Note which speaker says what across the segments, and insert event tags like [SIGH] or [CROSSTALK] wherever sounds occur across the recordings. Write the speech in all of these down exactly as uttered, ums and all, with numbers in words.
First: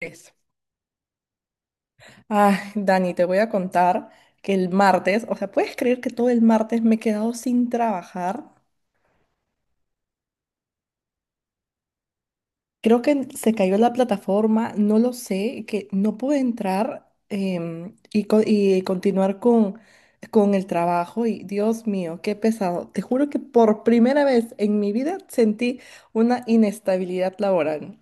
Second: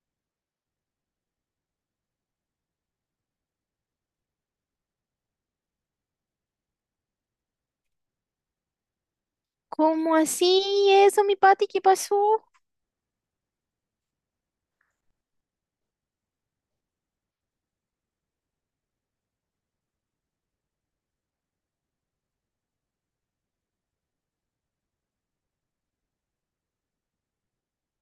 Speaker 1: Eso. Ay, Dani, te voy a contar que el martes, o sea, ¿puedes creer que todo el martes me he quedado sin trabajar?
Speaker 2: ¿Cómo así eso, mi Pati? ¿Qué pasó?
Speaker 1: Creo que se cayó la plataforma, no lo sé, que no pude entrar em, y, co- y continuar con, con el trabajo. Y Dios mío, qué pesado. Te juro que por primera vez en mi vida sentí una inestabilidad laboral.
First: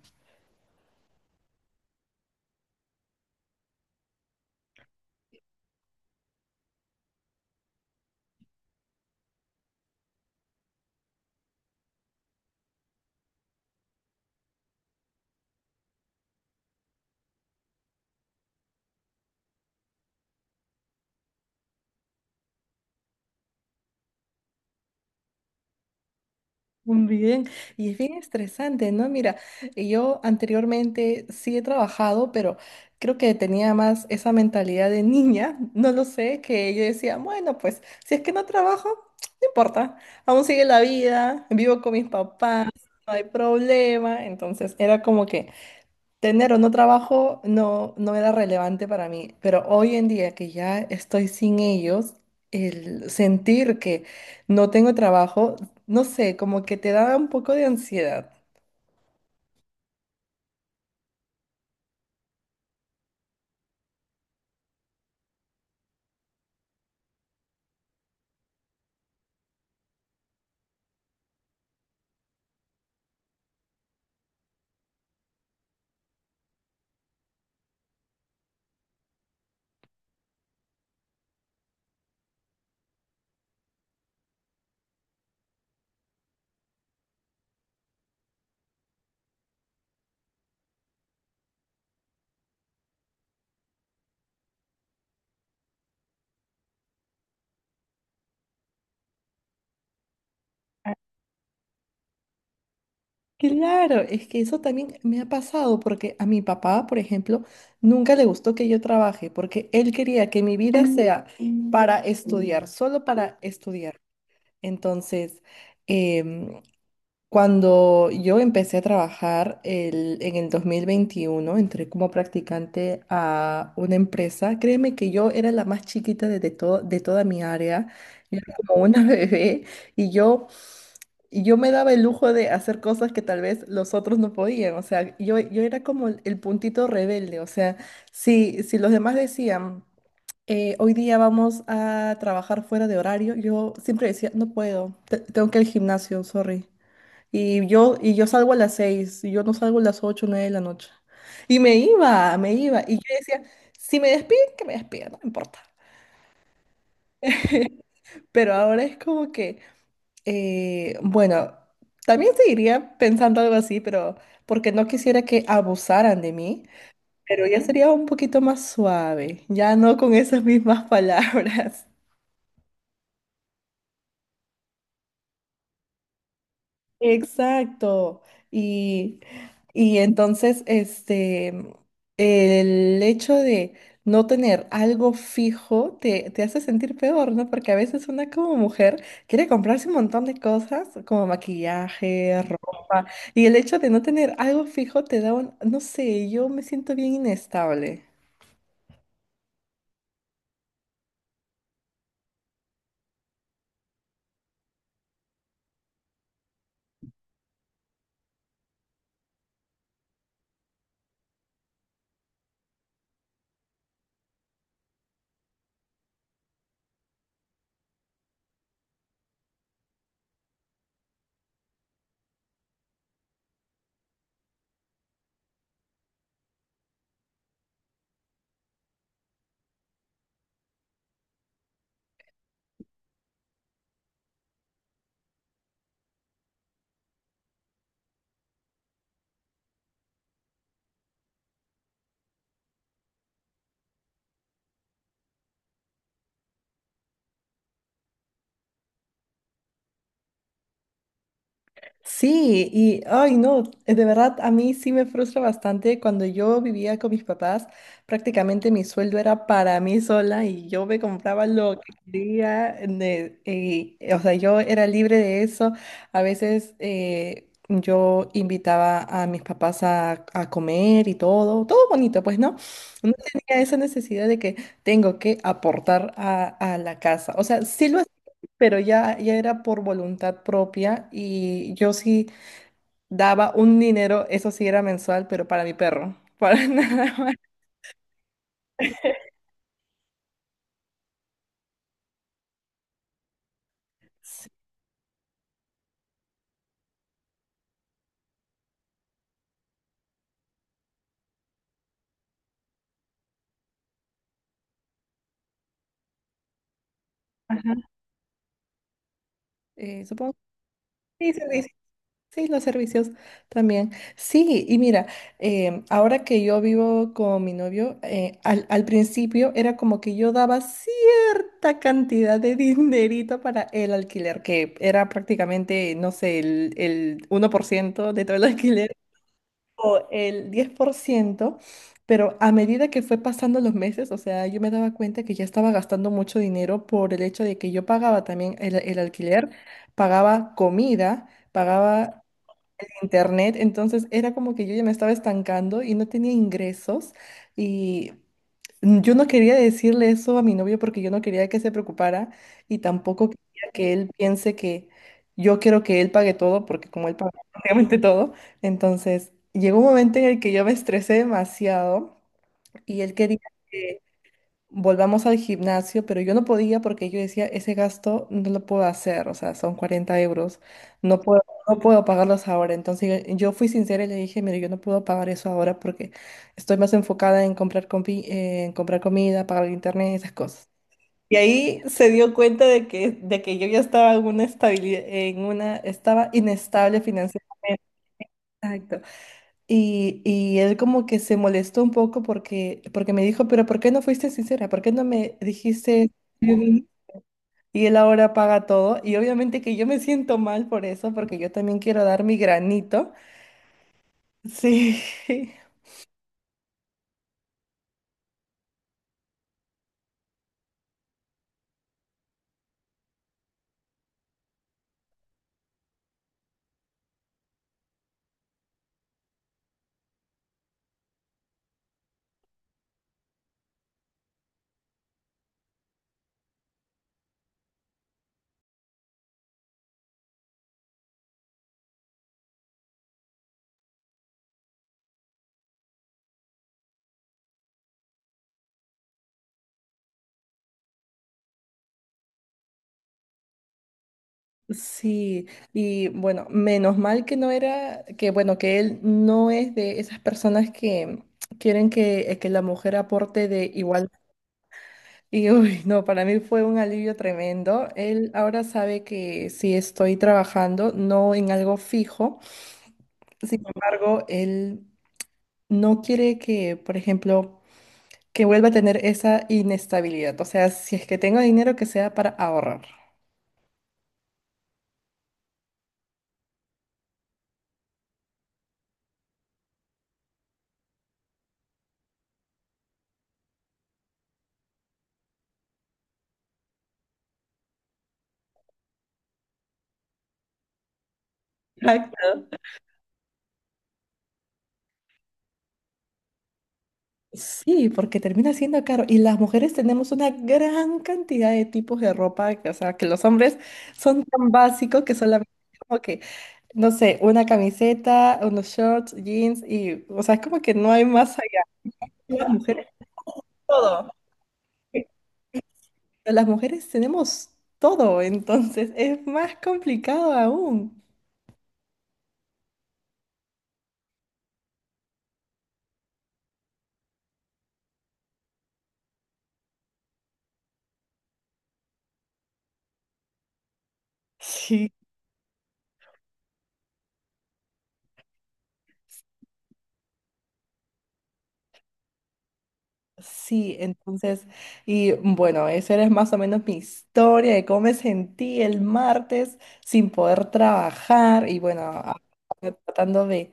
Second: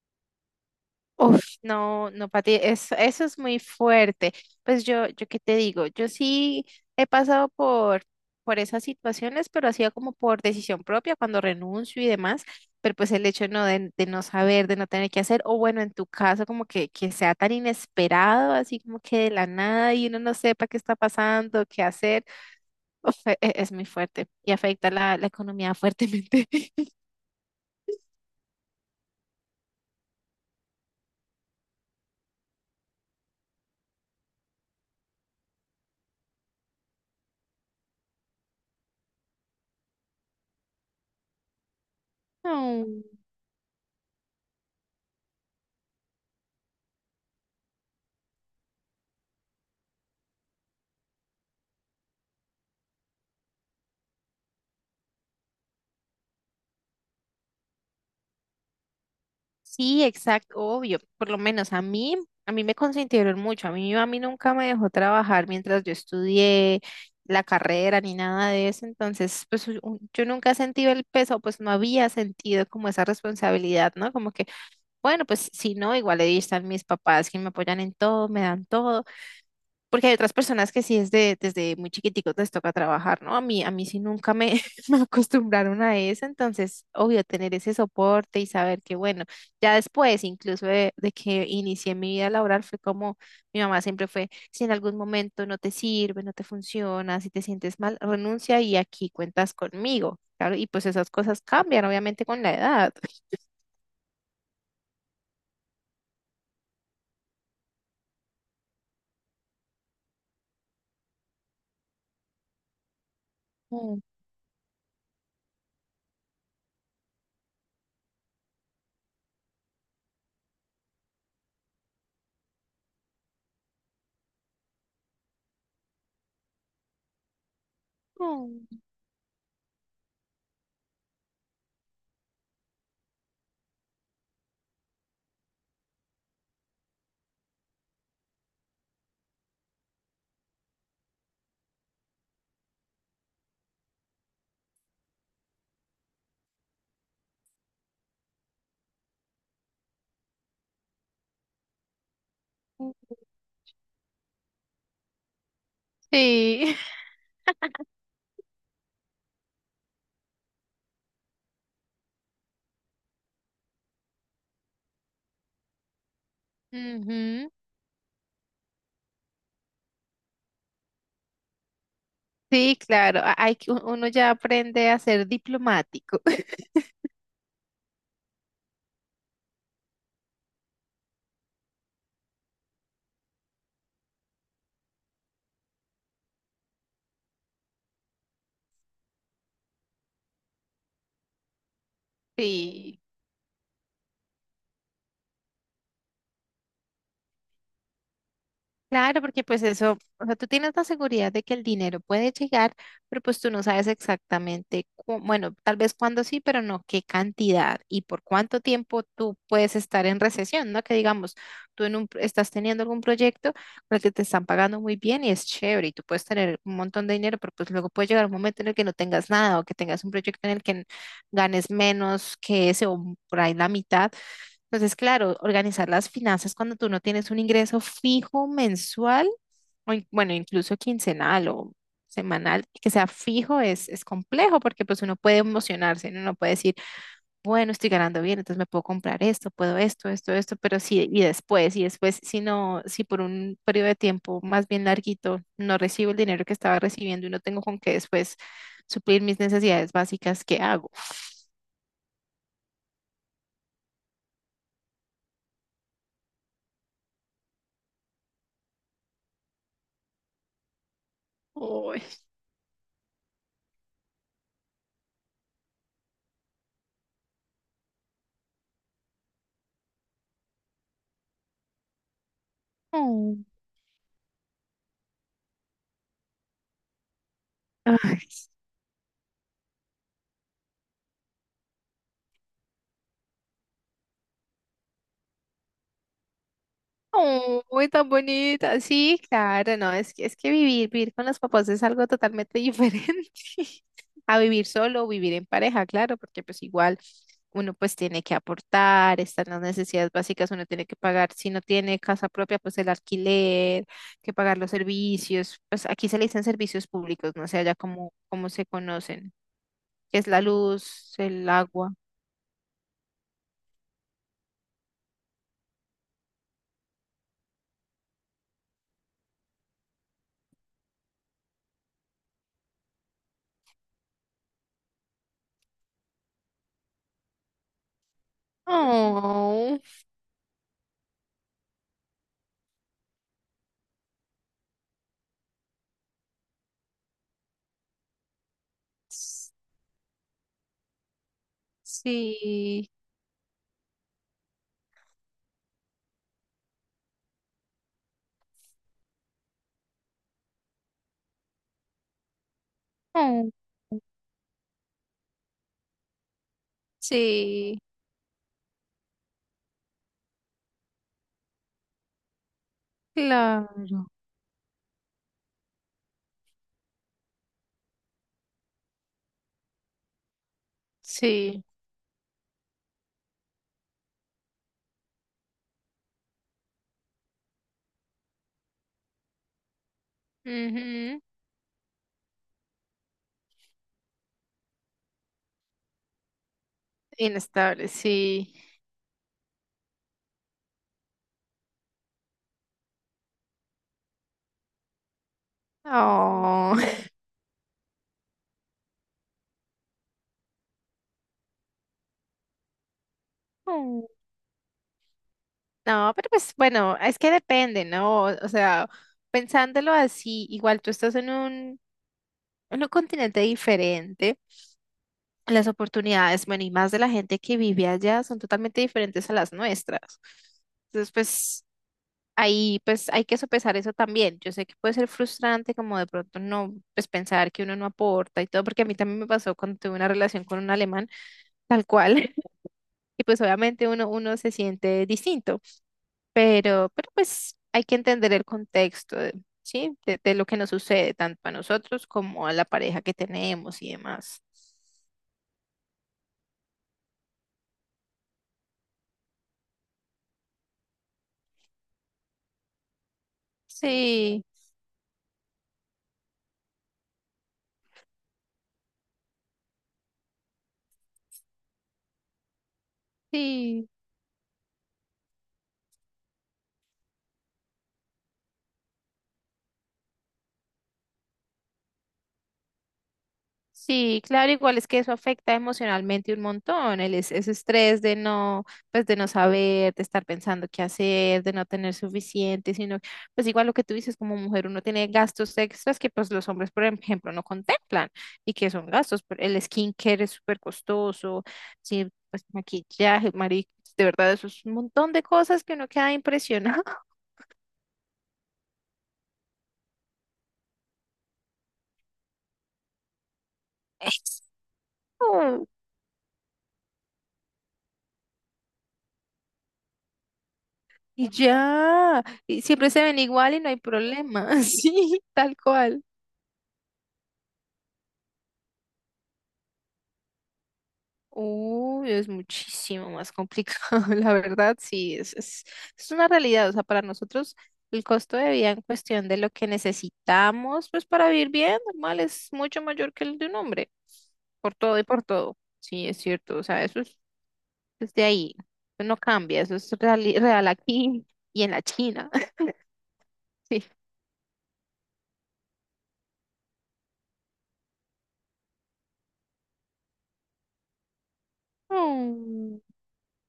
Speaker 2: Uf, no, no, Pati, eso, eso es muy fuerte. Pues yo, yo qué te digo, yo sí he pasado por, por esas situaciones, pero hacía como por decisión propia, cuando renuncio y demás, pero pues el hecho no de, de no saber, de no tener que hacer, o bueno, en tu caso, como que, que sea tan inesperado, así como que de la nada y uno no sepa qué está pasando, qué hacer, uf, e- e- es muy fuerte y afecta la, la economía fuertemente. [LAUGHS]
Speaker 1: Mm, bien, y es bien estresante, ¿no? Mira, eh, yo anteriormente sí he trabajado, pero creo que tenía más esa mentalidad de niña, [LAUGHS] no lo sé, que yo decía, bueno, pues si es que no trabajo, no importa, aún sigue la vida, vivo con mis papás,
Speaker 2: No.
Speaker 1: no hay problema, entonces era como que tener o no trabajo no, no era relevante para mí, pero hoy en día que ya estoy sin ellos, el sentir que no tengo trabajo, no sé, como que te da un poco de ansiedad.
Speaker 2: Sí, exacto, obvio. Por lo menos a mí, a mí me consintieron mucho. A mí mi mami nunca me dejó trabajar mientras yo estudié la carrera ni nada de eso. Entonces, pues u- u- yo nunca he sentido el peso, pues no había sentido como esa responsabilidad, ¿no? Como que, bueno, pues si no, igual ahí están mis papás que me apoyan en todo, me dan todo. Porque hay otras personas que sí es de, desde muy chiquiticos les toca trabajar, ¿no? A mí, a mí sí nunca me, [LAUGHS] me acostumbraron a eso, entonces, obvio, tener ese soporte y saber que, bueno, ya después, incluso de, de que inicié mi vida laboral, fue como mi mamá siempre fue, si en algún momento no te sirve, no te funciona, si te sientes mal, renuncia y aquí cuentas conmigo, claro, y pues esas cosas cambian, obviamente, con la edad.
Speaker 1: Claro, es que eso también me ha pasado porque a mi papá, por ejemplo, nunca le gustó que yo trabaje porque él quería que mi vida sea para estudiar, solo para estudiar.
Speaker 2: Mm.
Speaker 1: Entonces, cuando yo empecé a trabajar el- en el dos mil veintiuno entré como practicante a una empresa. Créeme que yo era la más chiquita de, de to- de toda mi área. Yo era
Speaker 2: Mm.
Speaker 1: como una [LAUGHS] bebé y yo, y yo me daba el lujo de hacer cosas que tal vez los otros no podían. O sea, yo, yo era como el el puntito rebelde. O sea, si, si los demás decían, eh, hoy día vamos a trabajar fuera de horario, yo siempre decía, no puedo, te- tengo que ir al gimnasio, sorry. Y yo, y yo salgo a las seis, y yo no salgo a las ocho, nueve de la noche. Y me iba, me iba. Y yo decía, si me despiden, que me despidan, no me importa.
Speaker 2: Sí. [LAUGHS]
Speaker 1: Pero ahora es como que, eh, bueno, también seguiría pensando algo así, pero porque no quisiera que abusaran de mí, pero
Speaker 2: Ujú.
Speaker 1: ya sería un poquito más suave, ya no con esas mismas [LAUGHS] palabras.
Speaker 2: Sí, claro, a- hay que uno ya aprende a ser diplomático. [LAUGHS]
Speaker 1: Exacto. Y, y entonces, este, el hecho de no tener algo fijo te, te hace sentir peor, ¿no? Porque a veces una como mujer quiere comprarse un montón de cosas, como maquillaje,
Speaker 2: Sí.
Speaker 1: ropa, y el hecho de no tener algo fijo te da un, no sé, yo me siento bien inestable.
Speaker 2: Claro, porque pues eso, o sea, tú tienes la seguridad de que el dinero puede llegar, pero pues tú no sabes exactamente, cu- bueno, tal vez cuándo sí, pero no qué cantidad y por cuánto tiempo tú puedes estar en recesión, ¿no? Que digamos, tú en un, pro- estás teniendo algún proyecto por el que te están pagando muy bien y es chévere y tú puedes tener un montón de dinero, pero pues luego puede llegar un momento en el que no tengas nada o que tengas un proyecto en el que ganes menos que ese o por ahí la mitad. Entonces, claro, organizar las finanzas cuando tú no tienes un ingreso fijo mensual, o in- bueno, incluso quincenal o semanal, que sea fijo, es, es complejo porque pues uno puede emocionarse, ¿no? Uno puede decir, bueno, estoy ganando bien, entonces me puedo comprar esto, puedo esto, esto, esto, pero sí, y después, y después, si no, si por un periodo de tiempo más bien larguito no recibo el dinero que estaba recibiendo y no tengo con qué después suplir mis necesidades básicas, ¿qué hago?
Speaker 1: Sí, y ay no, eh, de verdad a mí sí me frustra bastante. Cuando yo vivía con mis papás, prácticamente mi sueldo era para mí sola y yo me compraba lo que
Speaker 2: Uy.
Speaker 1: quería. De- y, eh, o sea, yo era libre de eso. A veces eh, yo invitaba a mis papás a, a comer y todo, todo bonito, pues, ¿no? No
Speaker 2: Oh.
Speaker 1: tenía esa necesidad de que tengo que aportar a, a la casa. O sea, sí lo,
Speaker 2: Ay.
Speaker 1: pero ya, ya era por voluntad propia y yo sí daba un dinero, eso sí era mensual, pero para mi perro, para [LAUGHS] nada más.
Speaker 2: Uy, tan bonita. Sí, claro, no, es que, es que vivir, vivir con los papás es algo totalmente diferente [LAUGHS] a vivir solo o vivir en pareja, claro, porque pues igual uno pues tiene que aportar, están las necesidades básicas, uno tiene que pagar, si no tiene casa propia, pues el alquiler, que pagar los servicios, pues aquí se le dicen servicios públicos, no sé
Speaker 1: Ajá,
Speaker 2: allá cómo, cómo se conocen,
Speaker 1: eh,
Speaker 2: que es
Speaker 1: supongo.
Speaker 2: la luz,
Speaker 1: Sí,
Speaker 2: el
Speaker 1: servicios.
Speaker 2: agua.
Speaker 1: Sí, los servicios también. Sí, y mira, em, ahora que yo vivo con mi novio, eh, al, al principio era como que yo daba cierta cantidad de [LAUGHS] dinerito para el alquiler, que era prácticamente, no sé, el, el uno por ciento de todo el alquiler.
Speaker 2: Oh,
Speaker 1: O el diez por ciento. Pero a medida que fue pasando los meses, o sea, yo me daba cuenta que ya estaba gastando mucho dinero por el hecho de que yo pagaba también el, el alquiler, pagaba comida, pagaba
Speaker 2: sí.
Speaker 1: internet, entonces era como que yo ya me estaba estancando y no tenía ingresos y Mm, yo no quería decirle eso a mi novio porque yo no quería que se preocupara y tampoco
Speaker 2: Oh,
Speaker 1: quería que él piense que yo quiero que él pague todo porque como él paga [LAUGHS]
Speaker 2: sí.
Speaker 1: prácticamente todo, entonces llegó un momento en el que yo me estresé demasiado y él quería que
Speaker 2: Claro,
Speaker 1: volvamos al gimnasio, pero yo no podía porque yo decía, ese gasto no lo puedo hacer, o sea, son cuarenta euros, no puedo,
Speaker 2: sí.
Speaker 1: no puedo pagarlos ahora. Entonces yo yo fui sincera y le dije, mire, yo no puedo pagar eso ahora porque estoy más enfocada en comprar, compi- en comprar comida, pagar el internet, esas cosas.
Speaker 2: Ujú.
Speaker 1: Y ahí se dio cuenta de que, de que yo ya estaba en una estabilidad, en una, estaba inestable financieramente.
Speaker 2: Inestable, sí.
Speaker 1: Exacto. Y, y él como que se molestó un poco porque, porque me dijo, pero ¿por qué no fuiste sincera? ¿Por qué no me dijiste? Yo
Speaker 2: Oh. [LAUGHS]
Speaker 1: Y él ahora paga todo. Y obviamente que yo me siento mal por eso, porque yo también quiero dar mi granito.
Speaker 2: Mm.
Speaker 1: Sí, [LAUGHS]
Speaker 2: No, pero pues bueno, es que depende, ¿no? O, o sea, pensándolo así, igual tú estás en un, en un continente diferente, las oportunidades, bueno, y más de la gente que vive allá son totalmente diferentes a las nuestras. Entonces, pues ahí pues hay que sopesar eso también. Yo sé que puede ser frustrante como de pronto no, pues pensar que uno no aporta y todo, porque a mí también me pasó cuando tuve una relación con un alemán. Tal cual. [LAUGHS] Y pues obviamente uno, uno se siente distinto, pero, pero pues hay que entender el contexto, de- ¿sí? De, de lo que nos sucede, tanto a nosotros como a la pareja que tenemos y demás.
Speaker 1: sí. Y bueno, menos mal que no era, que bueno, que él no es de esas personas que quieren que, que la mujer aporte de igual.
Speaker 2: Sí,
Speaker 1: Y uy, no, para mí fue un alivio tremendo. Él ahora sabe que sí estoy trabajando, no en algo fijo. Sin
Speaker 2: sí.
Speaker 1: embargo, él no quiere que, por ejemplo, que vuelva a tener esa inestabilidad. O sea, si es que tengo dinero, que sea para ahorrar.
Speaker 2: Sí, claro, igual es que eso afecta emocionalmente un montón, el es- ese estrés de no, pues de no saber, de estar pensando qué hacer, de no tener suficiente, sino, pues igual lo que tú dices como mujer, uno tiene gastos extras que pues los hombres, por ejemplo, no contemplan y que son gastos, pero el skincare es súper costoso, sí, pues
Speaker 1: Exacto.
Speaker 2: maquillaje, mari, de verdad, eso es un montón de cosas que uno queda impresionado. [LAUGHS]
Speaker 1: Sí, porque termina siendo caro. Y las mujeres tenemos una gran cantidad de tipos de ropa, que, o sea, que los hombres son tan básicos que solamente
Speaker 2: Eso.
Speaker 1: como que no sé, una camiseta, unos shorts, jeans y, o sea, es como que no hay
Speaker 2: Y
Speaker 1: más allá.
Speaker 2: ya,
Speaker 1: Las
Speaker 2: y
Speaker 1: mujeres,
Speaker 2: siempre se ven igual y no hay
Speaker 1: todo.
Speaker 2: problema, [LAUGHS] sí, tal cual.
Speaker 1: Las mujeres tenemos todo, entonces [LAUGHS] es más complicado aún.
Speaker 2: Uy, es muchísimo más complicado, [LAUGHS] la verdad, sí, es, es, es una realidad, o sea, para nosotros el costo de vida en cuestión de lo que necesitamos, pues para vivir bien, normal, es mucho mayor que el de un hombre, por
Speaker 1: Sí,
Speaker 2: todo y por todo, sí, es cierto, o sea, eso es desde ahí, eso no cambia, eso es real, real aquí y en la China,
Speaker 1: sí,
Speaker 2: [LAUGHS] sí.
Speaker 1: entonces, y bueno, esa era más o menos mi historia de cómo me sentí el martes sin poder trabajar y bueno, a-
Speaker 2: Oh,
Speaker 1: tratando de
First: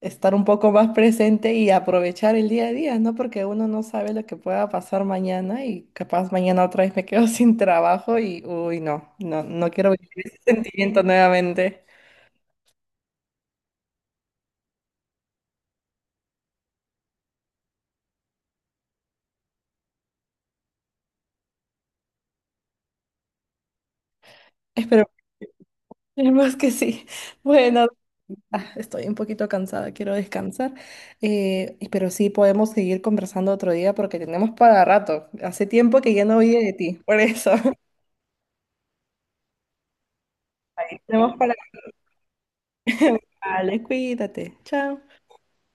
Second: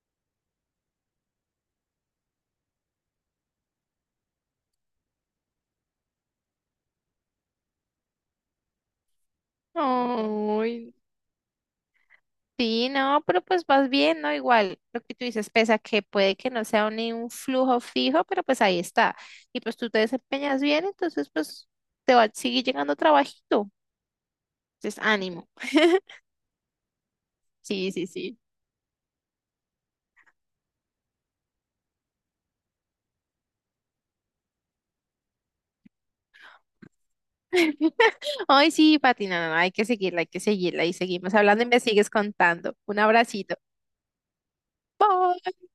Speaker 1: estar un poco más presente y aprovechar el día a día, ¿no? Porque uno no sabe lo que pueda pasar mañana y capaz mañana otra vez me quedo [LAUGHS] sin trabajo y, uy, no, no, no quiero vivir ese
Speaker 2: ay,
Speaker 1: sentimiento nuevamente.
Speaker 2: sí, no, pero pues vas bien, ¿no? Igual, lo que tú dices, pese a que puede que no sea un, un flujo fijo, pero pues ahí está. Y pues tú te desempeñas bien, entonces pues te va a seguir llegando trabajito. Entonces,
Speaker 1: Espero, [LAUGHS]
Speaker 2: ánimo. [LAUGHS]
Speaker 1: esperemos que sí. Bueno,
Speaker 2: Sí, sí, sí.
Speaker 1: ah, estoy un poquito cansada, quiero descansar, eh, y- pero sí podemos seguir conversando otro día porque tenemos para rato. Hace tiempo que ya no oí de ti, por eso. [LAUGHS]
Speaker 2: [LAUGHS] Ay, sí, Pati, no, no, no, hay que seguirla, hay que seguirla y seguimos
Speaker 1: Tenemos para...
Speaker 2: hablando y me sigues contando. Un
Speaker 1: [LAUGHS]
Speaker 2: abracito.
Speaker 1: Vale, cuídate. Chao.
Speaker 2: Bye.